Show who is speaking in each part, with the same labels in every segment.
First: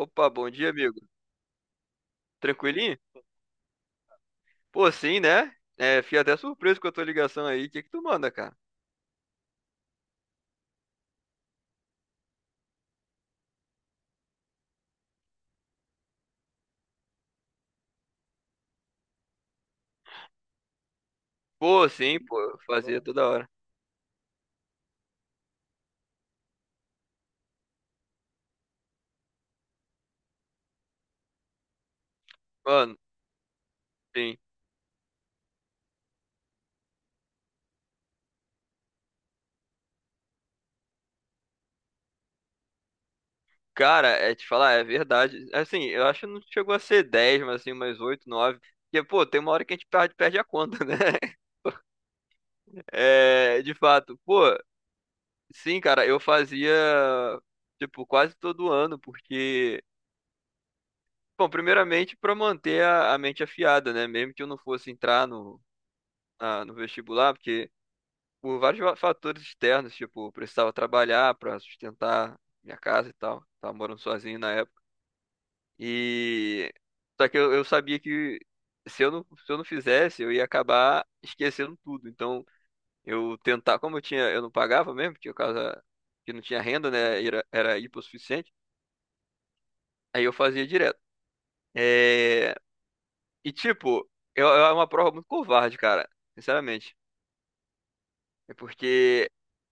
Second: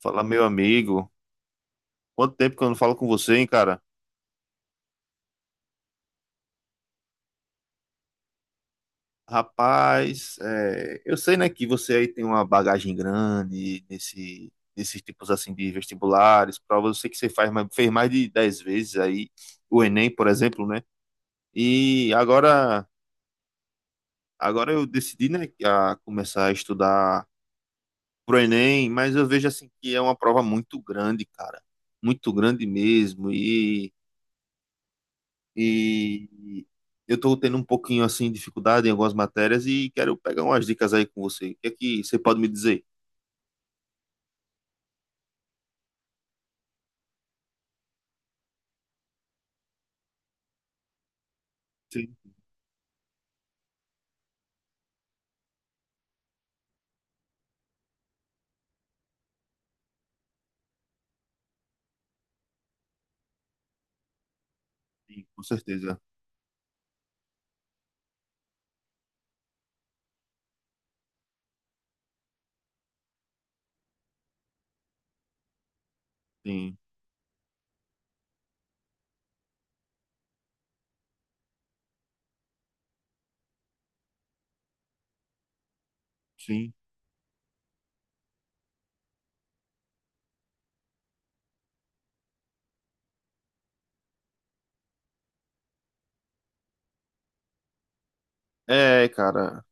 Speaker 1: Fala, meu
Speaker 2: bom dia, amigo.
Speaker 1: amigo. Quanto tempo que eu não falo
Speaker 2: Tranquilinho?
Speaker 1: com você, hein, cara?
Speaker 2: Pô, sim, né? É, fiquei até surpreso com a tua ligação aí. O que que tu manda, cara?
Speaker 1: Rapaz, é, eu sei, né, que você aí tem uma bagagem grande nesses tipos assim de vestibulares, provas. Eu sei que você fez mais de 10 vezes aí o Enem, por exemplo, né?
Speaker 2: Pô,
Speaker 1: E
Speaker 2: sim, pô, eu
Speaker 1: agora,
Speaker 2: fazia toda hora.
Speaker 1: agora eu decidi, né, a começar a estudar pro Enem, mas eu vejo assim que é uma prova muito grande, cara. Muito grande
Speaker 2: Mano,
Speaker 1: mesmo.
Speaker 2: sim.
Speaker 1: E eu estou tendo um pouquinho assim de dificuldade em algumas matérias e quero pegar umas dicas aí com você. O que é que você pode me dizer?
Speaker 2: Cara, é te falar, é verdade. Assim, eu acho que não chegou a ser 10, mas assim, mais oito, nove. Porque, pô, tem uma hora que a gente perde a conta, né?
Speaker 1: Sim,
Speaker 2: É, de fato. Pô, sim, cara, eu fazia, tipo, quase todo ano, porque bom, primeiramente, pra manter a mente afiada, né? Mesmo que eu não fosse
Speaker 1: sim,
Speaker 2: entrar
Speaker 1: com
Speaker 2: no,
Speaker 1: certeza.
Speaker 2: na- no vestibular, porque por vários fatores externos, tipo, eu precisava trabalhar para sustentar minha casa e tal. Tava morando sozinho na época. E
Speaker 1: Sim,
Speaker 2: só que eu sabia que se eu não fizesse, eu ia acabar esquecendo tudo. Então, eu tentar, como eu tinha, eu não pagava mesmo, tinha casa que não tinha
Speaker 1: sim.
Speaker 2: renda, né? Era hipossuficiente. Aí eu fazia direto. É. E tipo, eu era uma prova muito covarde, cara, sinceramente. É
Speaker 1: É,
Speaker 2: porque
Speaker 1: cara,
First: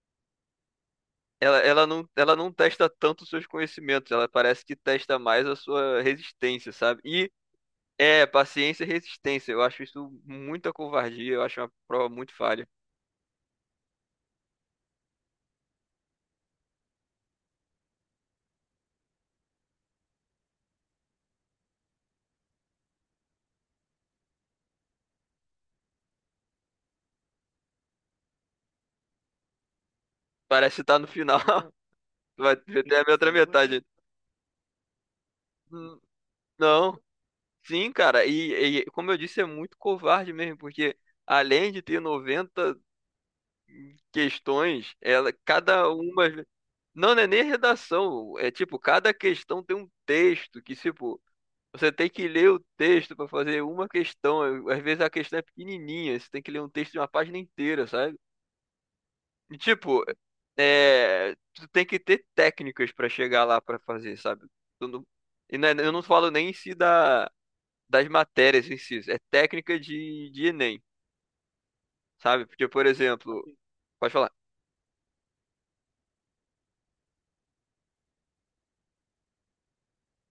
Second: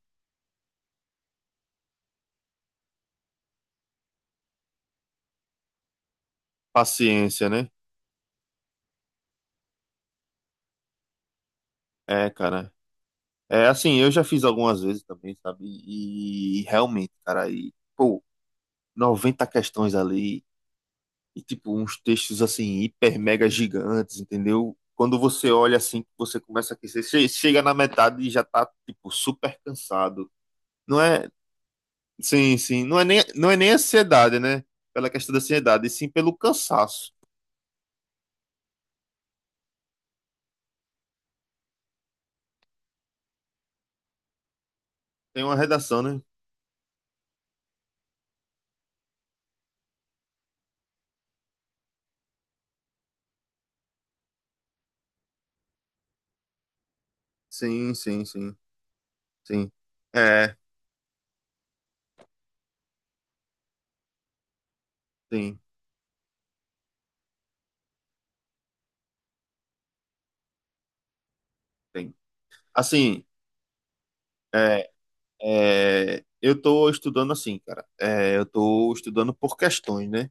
Speaker 2: ela, ela não testa tanto os seus conhecimentos, ela parece que testa mais a sua resistência, sabe? E
Speaker 1: paciência, né?
Speaker 2: é, paciência e resistência. Eu acho isso muita covardia, eu acho uma prova
Speaker 1: É,
Speaker 2: muito falha.
Speaker 1: cara. É assim, eu já fiz algumas vezes também, sabe? E realmente, cara, e, pô, 90 questões ali e tipo uns textos assim hiper mega gigantes, entendeu? Quando você olha assim, você começa a aquecer, chega na metade e já tá tipo super cansado.
Speaker 2: Parece estar
Speaker 1: Não
Speaker 2: no
Speaker 1: é.
Speaker 2: final.
Speaker 1: Sim,
Speaker 2: Vai
Speaker 1: sim.
Speaker 2: ter
Speaker 1: Não é
Speaker 2: a
Speaker 1: nem,
Speaker 2: outra
Speaker 1: não é nem
Speaker 2: metade.
Speaker 1: ansiedade, né? Pela questão da ansiedade, e
Speaker 2: Hum.
Speaker 1: sim pelo
Speaker 2: Não,
Speaker 1: cansaço.
Speaker 2: sim, cara. E como eu disse, é muito covarde mesmo, porque além de ter 90 questões, ela,
Speaker 1: Tem uma
Speaker 2: cada
Speaker 1: redação, né?
Speaker 2: uma. Não, não é nem redação. É tipo, cada questão tem um texto que, tipo. Você tem que ler o texto para fazer uma questão. Às vezes a questão é pequenininha, você tem que ler um texto de uma página inteira,
Speaker 1: Sim,
Speaker 2: sabe?
Speaker 1: sim, sim,
Speaker 2: E
Speaker 1: sim.
Speaker 2: tipo,
Speaker 1: É,
Speaker 2: é, tu tem que ter técnicas para chegar lá para fazer, sabe? Tu não-
Speaker 1: sim,
Speaker 2: E não é, eu não falo nem em si da, das matérias em si, é técnica de Enem,
Speaker 1: tem.
Speaker 2: sabe? Porque, por
Speaker 1: Assim,
Speaker 2: exemplo, pode falar.
Speaker 1: é, eu tô estudando assim, cara. É, eu tô estudando por questões, né?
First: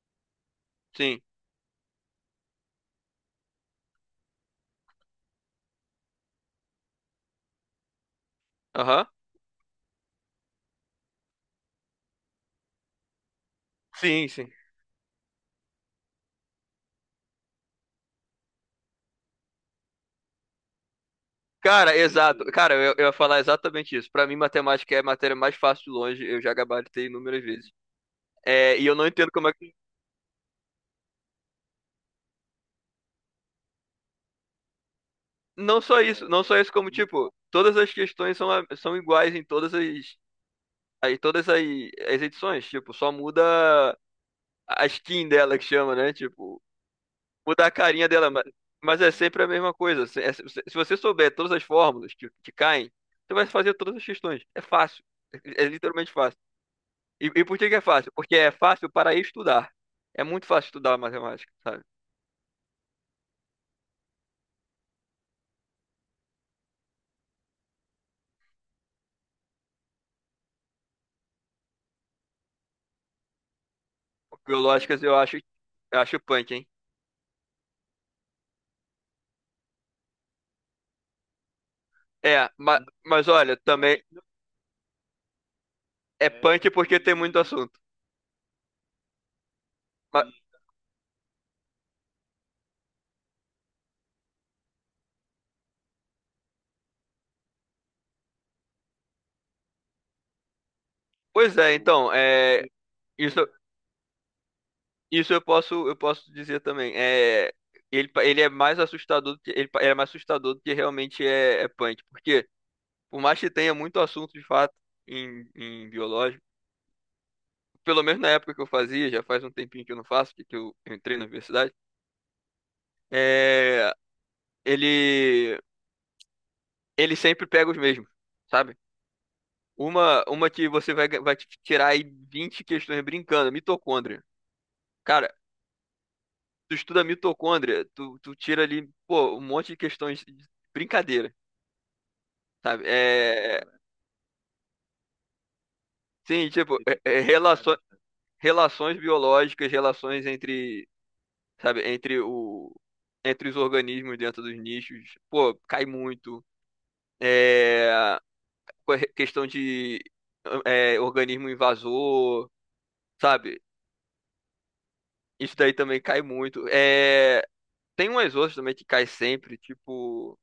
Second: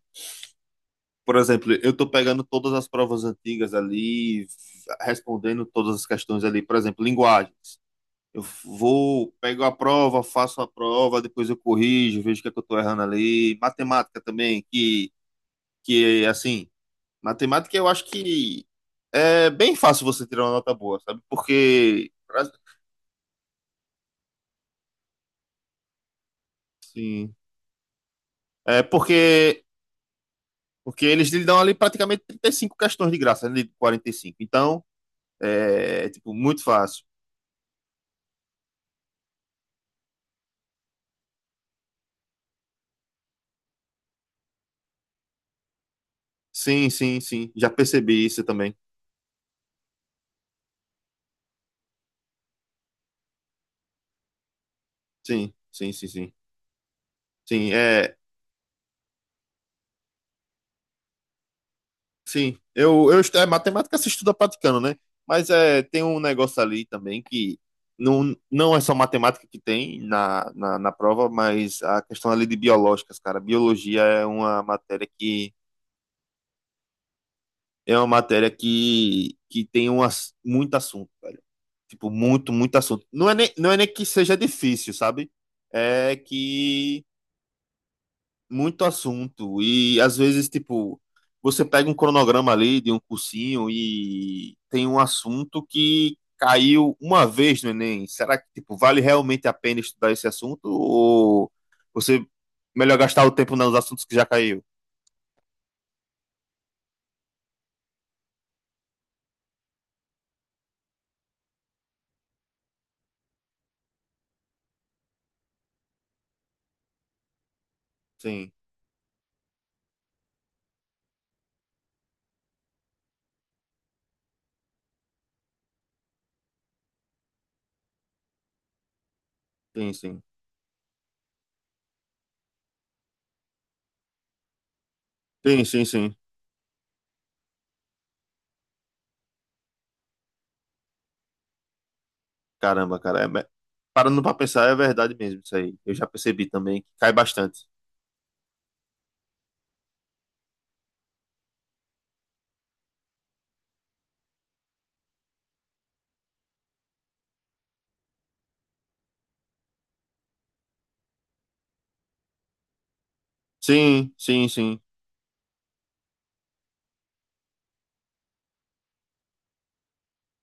Speaker 2: Sim.
Speaker 1: Por exemplo, eu tô pegando todas as provas antigas ali, respondendo todas as questões ali. Por exemplo, linguagens.
Speaker 2: Aham.
Speaker 1: Pego a prova, faço a prova, depois eu corrijo, vejo o que é que eu tô errando ali. Matemática
Speaker 2: Sim, sim.
Speaker 1: também, assim, matemática eu acho que é bem fácil você tirar uma nota boa, sabe?
Speaker 2: Cara,
Speaker 1: Porque,
Speaker 2: exato. Cara, eu ia falar exatamente isso. Para mim, matemática é a matéria mais fácil de longe, eu já gabaritei
Speaker 1: sim,
Speaker 2: inúmeras vezes. É,
Speaker 1: é
Speaker 2: e eu não entendo como é.
Speaker 1: porque eles lhe dão ali praticamente 35 questões de graça, né, de 45. Então,
Speaker 2: Não só
Speaker 1: é,
Speaker 2: isso,
Speaker 1: tipo,
Speaker 2: não só
Speaker 1: muito
Speaker 2: isso, como,
Speaker 1: fácil.
Speaker 2: tipo, todas as questões são, são iguais em todas as, em todas as, edições. Tipo, só muda a skin dela que chama, né? Tipo,
Speaker 1: Sim, sim, sim.
Speaker 2: muda
Speaker 1: Já
Speaker 2: a carinha
Speaker 1: percebi
Speaker 2: dela,
Speaker 1: isso
Speaker 2: mas,
Speaker 1: também.
Speaker 2: mas é sempre a mesma coisa. Se, se você souber todas as fórmulas que caem, você vai fazer todas as questões. É fácil.
Speaker 1: Sim,
Speaker 2: é
Speaker 1: sim, sim,
Speaker 2: literalmente
Speaker 1: sim.
Speaker 2: fácil. E por que
Speaker 1: Sim,
Speaker 2: que é fácil?
Speaker 1: é.
Speaker 2: Porque é fácil para estudar. É muito fácil estudar matemática, sabe?
Speaker 1: Sim, é matemática se estuda praticando, né? Mas é, tem um negócio ali também que não é só matemática que tem na prova, mas a questão ali de biológicas, cara. Biologia é uma
Speaker 2: Biológicas
Speaker 1: matéria que
Speaker 2: eu acho punk, hein?
Speaker 1: é uma matéria que, que tem muito assunto, velho. Tipo,
Speaker 2: É,
Speaker 1: muito, muito
Speaker 2: mas,
Speaker 1: assunto.
Speaker 2: mas
Speaker 1: Não é nem,
Speaker 2: olha,
Speaker 1: não é nem
Speaker 2: também.
Speaker 1: que seja difícil, sabe? É
Speaker 2: É punk porque
Speaker 1: que
Speaker 2: tem muito assunto.
Speaker 1: muito assunto. E às
Speaker 2: Mas-
Speaker 1: vezes, tipo, você pega um cronograma ali de um cursinho e tem um assunto que caiu uma vez no Enem. Será que, tipo, vale realmente a pena estudar esse assunto? Ou
Speaker 2: Pois é, então,
Speaker 1: você
Speaker 2: é,
Speaker 1: melhor gastar o
Speaker 2: isso,
Speaker 1: tempo nos assuntos que já caiu?
Speaker 2: isso eu posso dizer também. É, ele, ele é mais assustador do que, ele, é mais assustador do que realmente é, é punk. Porque, por mais que tenha muito assunto de fato em biológico, pelo menos na
Speaker 1: Sim,
Speaker 2: época que eu fazia, já faz um tempinho que eu não faço, que eu entrei na universidade, é, ele, ele sempre pega os mesmos, sabe?
Speaker 1: sim, sim.
Speaker 2: Uma que vai te tirar aí 20 questões brincando, mitocôndria. Cara,
Speaker 1: Sim, sim, sim.
Speaker 2: tu estuda mitocôndria, tu tira ali, pô, um monte de questões de brincadeira, sabe?
Speaker 1: Caramba, cara.
Speaker 2: É,
Speaker 1: Parando pra pensar, é verdade mesmo isso aí. Eu já percebi
Speaker 2: sim, tipo,
Speaker 1: também que
Speaker 2: é,
Speaker 1: cai
Speaker 2: é,
Speaker 1: bastante.
Speaker 2: relações biológicas, relações entre, sabe, entre os organismos dentro dos nichos, pô, cai muito. É, questão de, é, organismo invasor, sabe?
Speaker 1: Sim, sim, sim.
Speaker 2: Isso daí também cai muito. É, tem umas outras também que cai sempre, tipo.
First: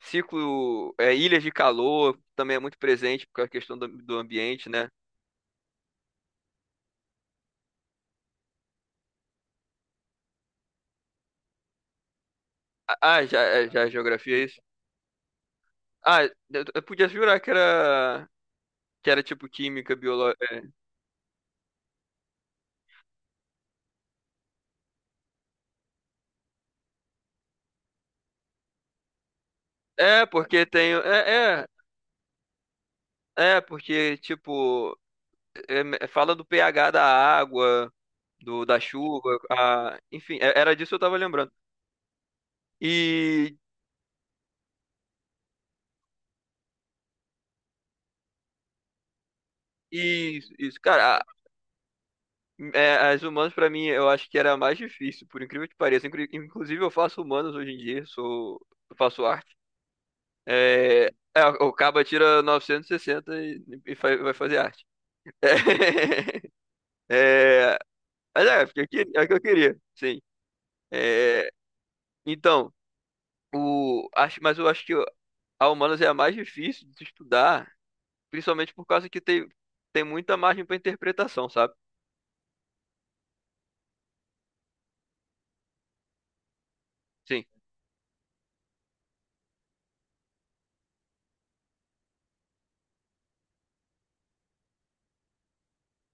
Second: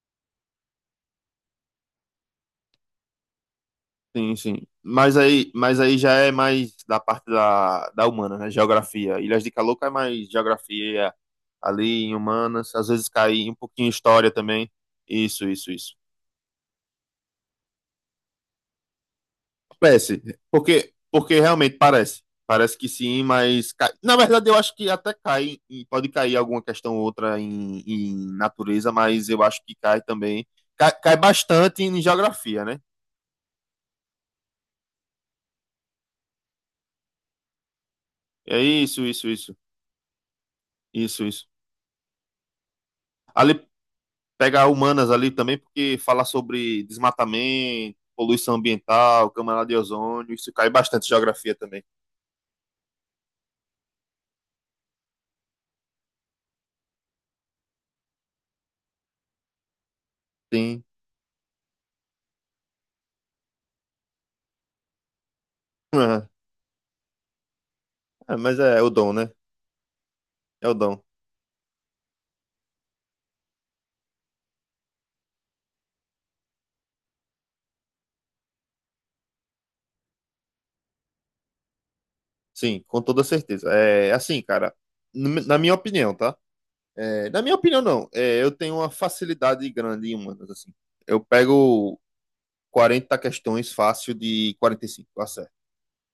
Speaker 2: Ciclo, é, ilhas de calor também é muito presente por causa da questão do
Speaker 1: Sim, sim.
Speaker 2: ambiente, né?
Speaker 1: Mas aí já é mais da parte da humana, né? Geografia. Ilhas de Calor cai mais geografia ali em humanas, às
Speaker 2: Ah,
Speaker 1: vezes
Speaker 2: ah, já,
Speaker 1: cai um
Speaker 2: é, já
Speaker 1: pouquinho em
Speaker 2: a
Speaker 1: história
Speaker 2: geografia é isso?
Speaker 1: também. Isso, isso, isso.
Speaker 2: Ah, eu podia jurar que era tipo química,
Speaker 1: Parece,
Speaker 2: biológica.
Speaker 1: porque realmente parece. Parece que sim, mas cai. Na verdade, eu acho que até cai, e pode cair alguma questão ou outra em natureza, mas eu acho que cai
Speaker 2: É, é,
Speaker 1: também.
Speaker 2: porque
Speaker 1: Cai,
Speaker 2: tem.
Speaker 1: cai
Speaker 2: É, é,
Speaker 1: bastante em geografia, né?
Speaker 2: é porque, tipo, fala do pH da água,
Speaker 1: É
Speaker 2: da
Speaker 1: isso, isso,
Speaker 2: chuva,
Speaker 1: isso.
Speaker 2: a, enfim, é- era disso que eu tava
Speaker 1: Isso, isso.
Speaker 2: lembrando. E.
Speaker 1: Ali pegar humanas ali também, porque falar sobre desmatamento, poluição ambiental, camada de ozônio,
Speaker 2: E.
Speaker 1: isso
Speaker 2: Isso,
Speaker 1: cai
Speaker 2: isso.
Speaker 1: bastante em
Speaker 2: Cara,
Speaker 1: geografia também.
Speaker 2: é, as humanas pra mim eu acho que era a mais difícil, por incrível que pareça. Inclusive eu faço humanas hoje em dia, sou eu faço arte.
Speaker 1: Sim.
Speaker 2: É, é, o Caba tira 960 e, 60 vai fazer arte.
Speaker 1: Aham.
Speaker 2: É,
Speaker 1: É,
Speaker 2: mas
Speaker 1: mas
Speaker 2: é, porque
Speaker 1: é,
Speaker 2: eu
Speaker 1: o
Speaker 2: queria,
Speaker 1: dom,
Speaker 2: é o
Speaker 1: né?
Speaker 2: que eu queria, sim.
Speaker 1: É o dom.
Speaker 2: É, então, mas eu acho que a humanas é a mais difícil de estudar, principalmente por causa que tem, muita margem pra interpretação, sabe?
Speaker 1: Sim, com toda certeza. É assim, cara, na minha opinião, tá? É, na
Speaker 2: Sim.
Speaker 1: minha opinião, não. É, eu tenho uma facilidade grande em humanas, assim. Eu pego 40 questões fácil de 45, eu acerto.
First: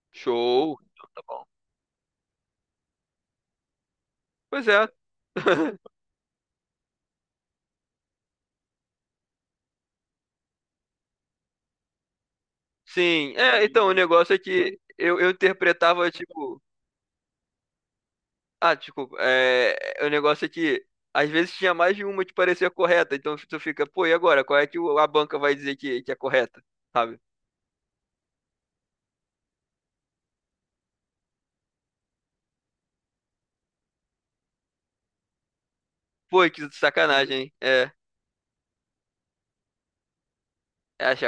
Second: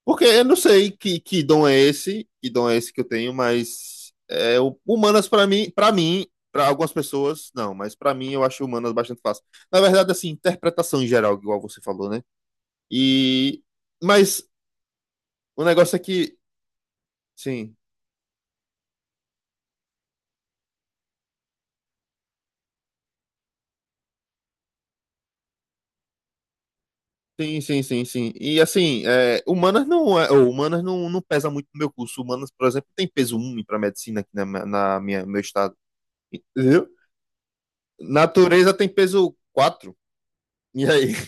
Speaker 1: Porque eu não
Speaker 2: Show.
Speaker 1: sei
Speaker 2: Então,
Speaker 1: que,
Speaker 2: tá
Speaker 1: que
Speaker 2: bom.
Speaker 1: dom é esse, que dom é esse que eu tenho, mas é,
Speaker 2: Pois é.
Speaker 1: humanas para mim, para mim, para algumas pessoas, não, mas para mim eu acho humanas bastante fácil. Na verdade, assim, interpretação em geral, igual você falou, né?
Speaker 2: Sim,
Speaker 1: E
Speaker 2: é, então, o negócio é
Speaker 1: mas
Speaker 2: que eu
Speaker 1: o negócio é
Speaker 2: interpretava,
Speaker 1: que,
Speaker 2: tipo,
Speaker 1: sim,
Speaker 2: ah, desculpa, é, o negócio é que às vezes tinha mais de uma que parecia correta, então tu fica, pô, e agora? Qual é que a banca vai dizer que é correta, sabe?
Speaker 1: sim, sim, sim, sim. E assim, é, humanas não é, ou humanas não pesa muito no meu curso. Humanas, por exemplo, tem peso um para medicina aqui na minha meu estado,
Speaker 2: Pô, que
Speaker 1: entendeu?
Speaker 2: sacanagem, hein? É,
Speaker 1: Natureza tem peso quatro. E
Speaker 2: é,
Speaker 1: aí?
Speaker 2: acho,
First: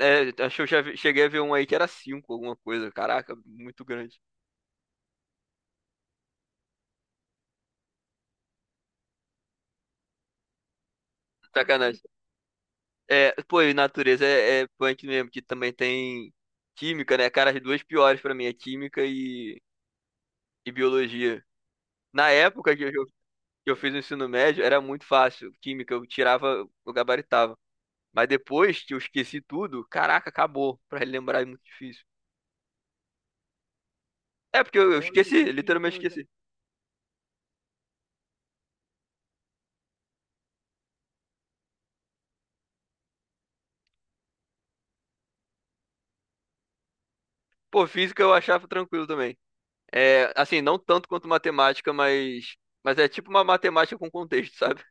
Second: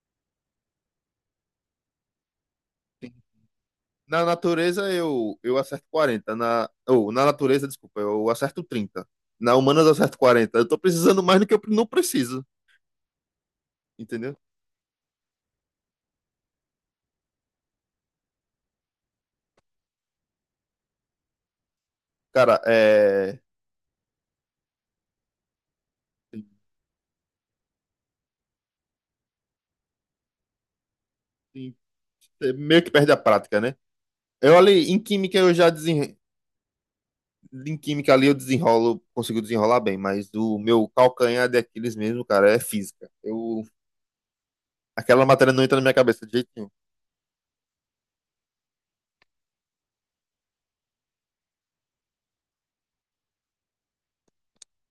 Speaker 2: acho que eu cheguei a ver um aí que era cinco, alguma coisa, caraca, muito grande.
Speaker 1: Na natureza eu acerto 40. Na natureza, desculpa, eu acerto 30. Na humanas eu acerto 40. Eu tô precisando mais do que eu não
Speaker 2: Sacanagem.
Speaker 1: preciso,
Speaker 2: É, pô, e natureza
Speaker 1: entendeu?
Speaker 2: é punk mesmo, que também tem química, né? Cara, as duas piores pra mim é química e biologia. Na
Speaker 1: Cara,
Speaker 2: época
Speaker 1: é.
Speaker 2: que eu fiz o ensino médio era muito fácil. Química, eu
Speaker 1: tem-
Speaker 2: tirava, eu gabaritava. Mas depois que eu esqueci tudo, caraca, acabou. Pra relembrar é muito
Speaker 1: tem-
Speaker 2: difícil.
Speaker 1: É meio que perde a prática, né? Eu
Speaker 2: É porque
Speaker 1: ali,
Speaker 2: eu
Speaker 1: em
Speaker 2: olha,
Speaker 1: química
Speaker 2: esqueci, que
Speaker 1: eu já
Speaker 2: literalmente coisa.
Speaker 1: desen...
Speaker 2: Esqueci.
Speaker 1: Em química ali eu desenrolo, consigo desenrolar bem, mas o meu calcanhar de Aquiles mesmo, cara, é física. Aquela matéria não entra na minha cabeça de jeito nenhum.
Speaker 2: Pô, física eu achava tranquilo também. É, assim, não tanto quanto matemática, mas, é tipo uma matemática com contexto, sabe?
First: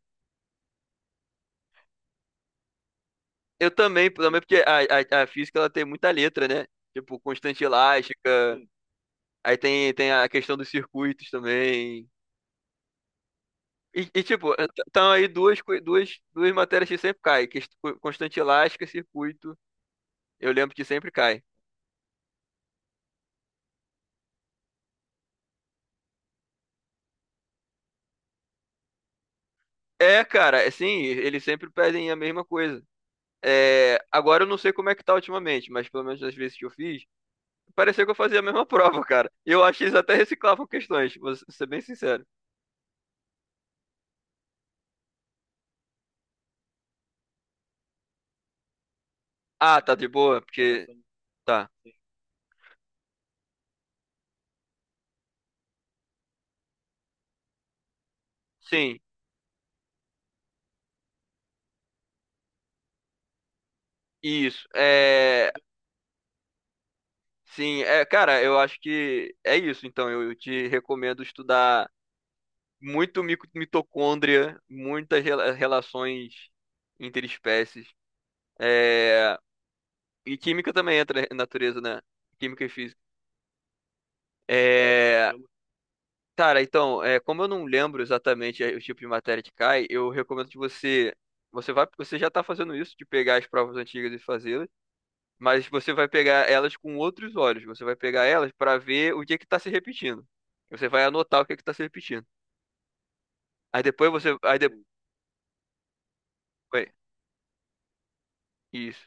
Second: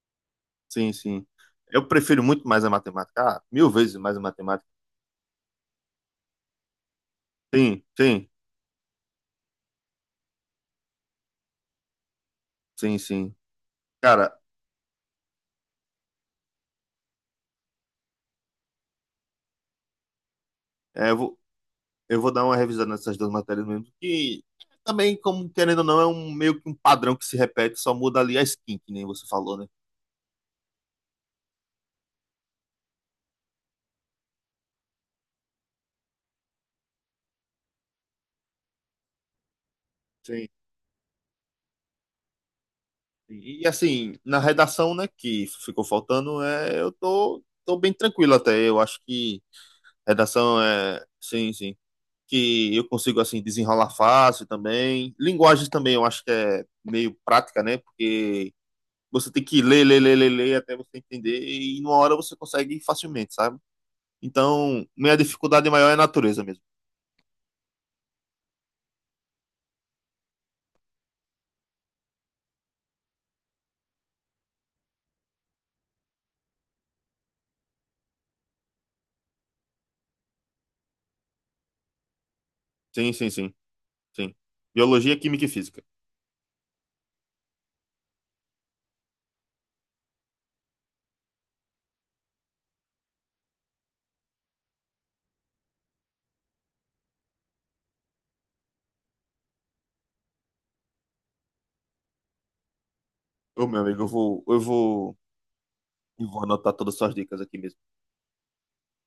Speaker 1: Sim, sim. Eu prefiro muito mais a matemática. Ah, mil
Speaker 2: Eu
Speaker 1: vezes
Speaker 2: também,
Speaker 1: mais a
Speaker 2: também porque
Speaker 1: matemática.
Speaker 2: a física ela tem muita letra, né? Tipo, constante
Speaker 1: Sim,
Speaker 2: elástica,
Speaker 1: sim,
Speaker 2: aí tem a questão dos circuitos também.
Speaker 1: sim, sim. Cara,
Speaker 2: Tipo, estão aí duas, duas matérias que sempre caem, que é constante elástica, e circuito. Eu lembro que sempre
Speaker 1: é, eu vou,
Speaker 2: cai.
Speaker 1: eu vou dar uma revisada nessas duas matérias mesmo, que também, como querendo ou não, é um meio que um padrão que se repete, só muda ali a skin, que nem você falou, né?
Speaker 2: É, cara, é sim, eles sempre pedem a mesma coisa. É, agora eu não sei como é que tá ultimamente, mas pelo menos nas vezes que eu fiz, parecia que eu fazia a mesma prova, cara. E eu acho que eles até
Speaker 1: Sim.
Speaker 2: reciclavam questões, ser bem sincero.
Speaker 1: E assim, na redação, né, que ficou faltando, é, eu tô bem tranquilo até. Eu acho que
Speaker 2: Ah, tá de boa,
Speaker 1: redação
Speaker 2: porque.
Speaker 1: é, sim,
Speaker 2: Tá.
Speaker 1: sim, que eu consigo assim desenrolar fácil também. Linguagem também, eu acho que é meio prática, né? Porque
Speaker 2: Sim,
Speaker 1: você tem que ler, ler, ler, ler, ler até você entender e numa hora você consegue facilmente, sabe?
Speaker 2: isso.
Speaker 1: Então, minha
Speaker 2: É.
Speaker 1: dificuldade maior é natureza mesmo.
Speaker 2: Sim, é, cara, eu acho que é isso, então. Eu te recomendo estudar muito mitocôndria, muitas relações interespécies. É, e química também entra na natureza, né? Química e física.
Speaker 1: Sim, sim, sim, sim. Biologia,
Speaker 2: É,
Speaker 1: química e física.
Speaker 2: cara, então, é, como eu não lembro exatamente, o tipo de matéria que cai, eu recomendo que você. Você já está fazendo isso, de pegar as provas antigas e fazê-las, mas você vai pegar elas com outros olhos. Você vai pegar elas para ver o que é que está se repetindo. Você vai anotar o que é que está se repetindo.
Speaker 1: Ô, meu
Speaker 2: Aí
Speaker 1: amigo, eu
Speaker 2: depois você.
Speaker 1: vou, eu
Speaker 2: Aí depois.
Speaker 1: vou, eu vou anotar todas as suas dicas aqui mesmo.
Speaker 2: Isso.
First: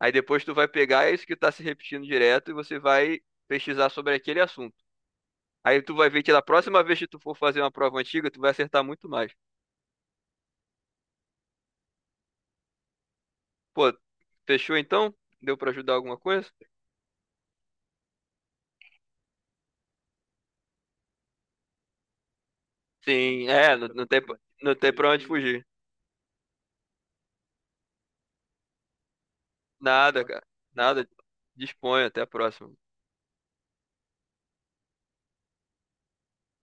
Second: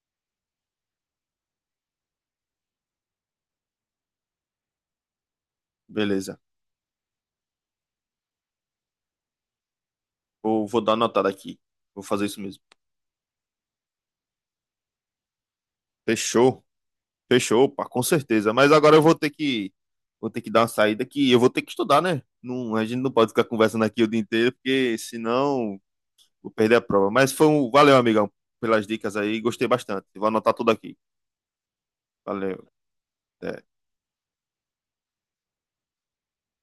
Speaker 2: Aí depois tu vai pegar isso que tá se repetindo direto e você vai pesquisar sobre aquele assunto. Aí tu vai ver que
Speaker 1: Beleza.
Speaker 2: da próxima vez que tu for fazer uma prova antiga, tu vai acertar muito mais.
Speaker 1: Vou dar anotada aqui. Vou fazer isso mesmo.
Speaker 2: Pô, fechou então? Deu pra ajudar alguma coisa?
Speaker 1: Fechou. Fechou, pá, com certeza. Mas agora eu vou ter que dar uma saída que eu vou ter que estudar, né? Não, a gente não pode ficar
Speaker 2: Sim, é,
Speaker 1: conversando
Speaker 2: não,
Speaker 1: aqui
Speaker 2: não
Speaker 1: o dia
Speaker 2: tem,
Speaker 1: inteiro,
Speaker 2: não tem
Speaker 1: porque
Speaker 2: pra onde fugir.
Speaker 1: senão vou perder a prova. Mas valeu, amigão, pelas dicas aí. Gostei bastante.
Speaker 2: Nada,
Speaker 1: Vou
Speaker 2: cara.
Speaker 1: anotar tudo aqui.
Speaker 2: Nada. Disponha, até a
Speaker 1: Valeu.
Speaker 2: próxima.
Speaker 1: Até.